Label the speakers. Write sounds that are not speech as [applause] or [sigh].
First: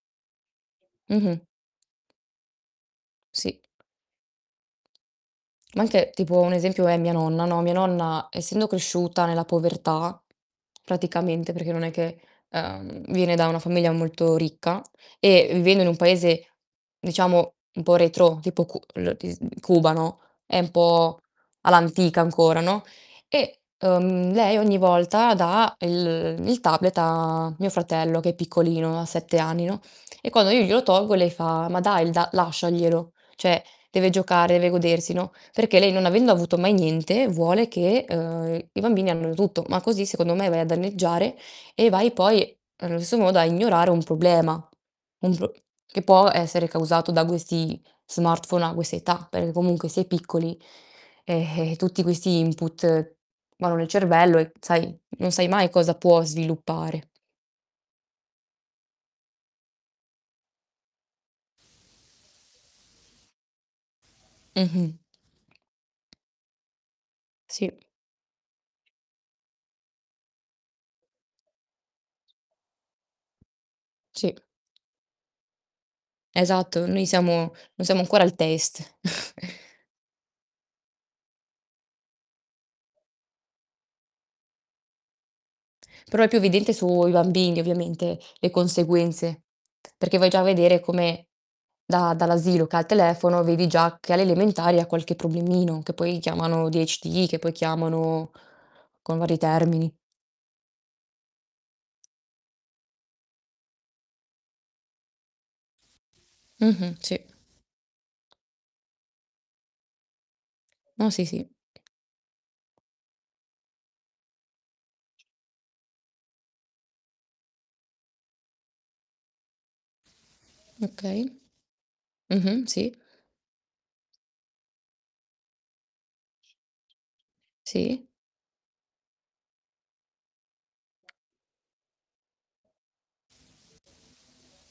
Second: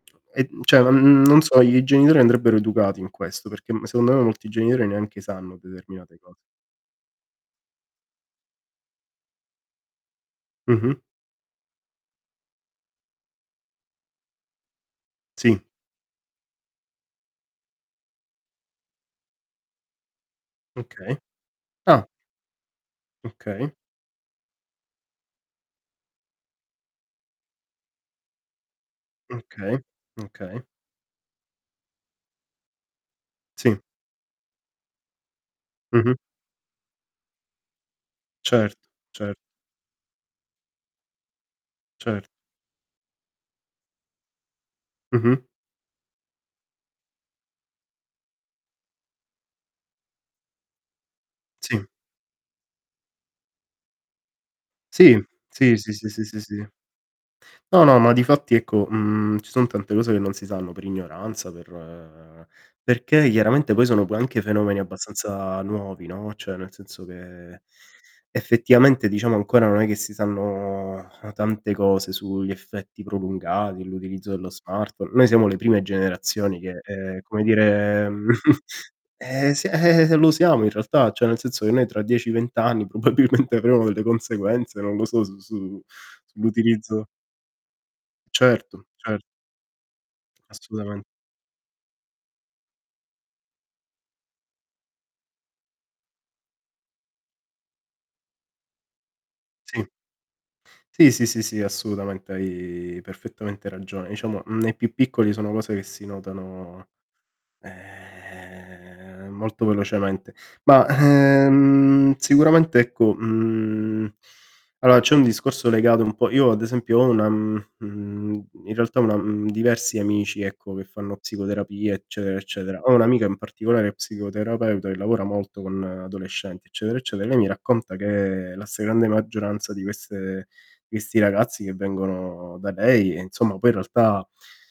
Speaker 1: E, mhmm, cioè, n n non
Speaker 2: Mh-mh.
Speaker 1: so, i genitori andrebbero educati in questo,
Speaker 2: Sì.
Speaker 1: perché m secondo me molti genitori neanche sanno
Speaker 2: Ma anche
Speaker 1: determinate cose.
Speaker 2: tipo un esempio è mia nonna, no, mia nonna essendo cresciuta nella povertà
Speaker 1: Mh-mh.
Speaker 2: praticamente perché non è che, ehm, viene da una famiglia molto ricca e
Speaker 1: Sì.
Speaker 2: vivendo in un paese diciamo un po' retrò tipo cu lo ti s Cuba, no, è 'n
Speaker 1: Okay.
Speaker 2: po'
Speaker 1: Ah.
Speaker 2: all'antica ancora, no, e,
Speaker 1: Okay.
Speaker 2: uhm, lei ogni volta dà el il tablet a mio fratello che è piccolino, ha 7 anni,
Speaker 1: Okay,
Speaker 2: no, e quando
Speaker 1: okay.
Speaker 2: io glielo tolgo lei fa: "Ma dai, l da lasciaglielo, cioè
Speaker 1: Sì.
Speaker 2: deve giocare, deve godersi" no, perché lei non
Speaker 1: Mh-mh.
Speaker 2: avendo avuto mai niente vuole che, uhm,
Speaker 1: Certo,
Speaker 2: i bambini abbiano
Speaker 1: cer
Speaker 2: tutto, ma così secondo me vai a danneggiare e vai
Speaker 1: Cer
Speaker 2: poi, allo stesso modo, a ignorare un problema, un
Speaker 1: Mh-mh.
Speaker 2: pro che può essere causato da questi smartphone a quest' età, perché comunque si è piccoli, e e,
Speaker 1: Sì.
Speaker 2: tutti questi input vanno nel cervello e, sai,
Speaker 1: Sì.
Speaker 2: non sai mai
Speaker 1: Sì, sì,
Speaker 2: cosa
Speaker 1: sì,
Speaker 2: può
Speaker 1: sì, sì, sì.
Speaker 2: sviluppare.
Speaker 1: No, no, ma difatti ecco, mhmm, ci son tante cose che non si sanno per ignoranza, per perché chiaramente poi sono poi anche fenomeni
Speaker 2: Mh-mh.
Speaker 1: abbastanza nuovi, no, cioè nel senso che
Speaker 2: Sì.
Speaker 1: [inhales] effettivamente, diciamo, ancora non è che si sanno, uhm, tante cose sugli effetti prolungati, l'utilizzo
Speaker 2: Sì.
Speaker 1: dello smartphone noi siamo le prime generazioni che,
Speaker 2: Esatto, noi
Speaker 1: uhm, come
Speaker 2: siamo noi siamo
Speaker 1: dire,
Speaker 2: ancora
Speaker 1: mhmm,
Speaker 2: il
Speaker 1: [chuckles]
Speaker 2: test.
Speaker 1: ehm,
Speaker 2: [chuckles]
Speaker 1: si [chuckles] lo siamo in realtà, cioè nel senso che noi tra 10, 20 anni probabilmente avremo delle conseguenze, non lo so, s su
Speaker 2: Però è più evidente
Speaker 1: sull'utilizzo
Speaker 2: sui bambini ovviamente, le
Speaker 1: Certo, cer
Speaker 2: conseguenze, perché vai già a vedere
Speaker 1: Assolutamen
Speaker 2: come da dall'asilo che ha il telefono, vedi già che alle elementari ha qualche problemino che poi chiamano ADHD, che poi chiamano [inhales] con vari
Speaker 1: Sì.
Speaker 2: termini.
Speaker 1: Sì, sì, sì, sì, assolutamente, hai perfettamente ragione. Diciamo, mhmm, nei più piccoli sono cose che si notano,
Speaker 2: Mh-mh. Sì.
Speaker 1: ehm, molto velocemente. Ma,
Speaker 2: No, sì, sì.
Speaker 1: ehm, sicuramente, ecco mhmm, allora c'è un discorso legato un po' io ad esempio ho una mhmm, mhmm, in realtà una mhmm, diversi amici, ecco, che fanno
Speaker 2: Okay.
Speaker 1: psicoterapia eccetera,
Speaker 2: Mh-mh,
Speaker 1: eccetera.
Speaker 2: sì.
Speaker 1: Ho 1 amica in particolare psicoterapeuta che lavora molto con adolescenti eccetera, eccetera. E lei mi racconta
Speaker 2: Sì.
Speaker 1: che la stragrande maggioranza di queste questi ragazzi che vengono da lei, e insomma, poi in realtà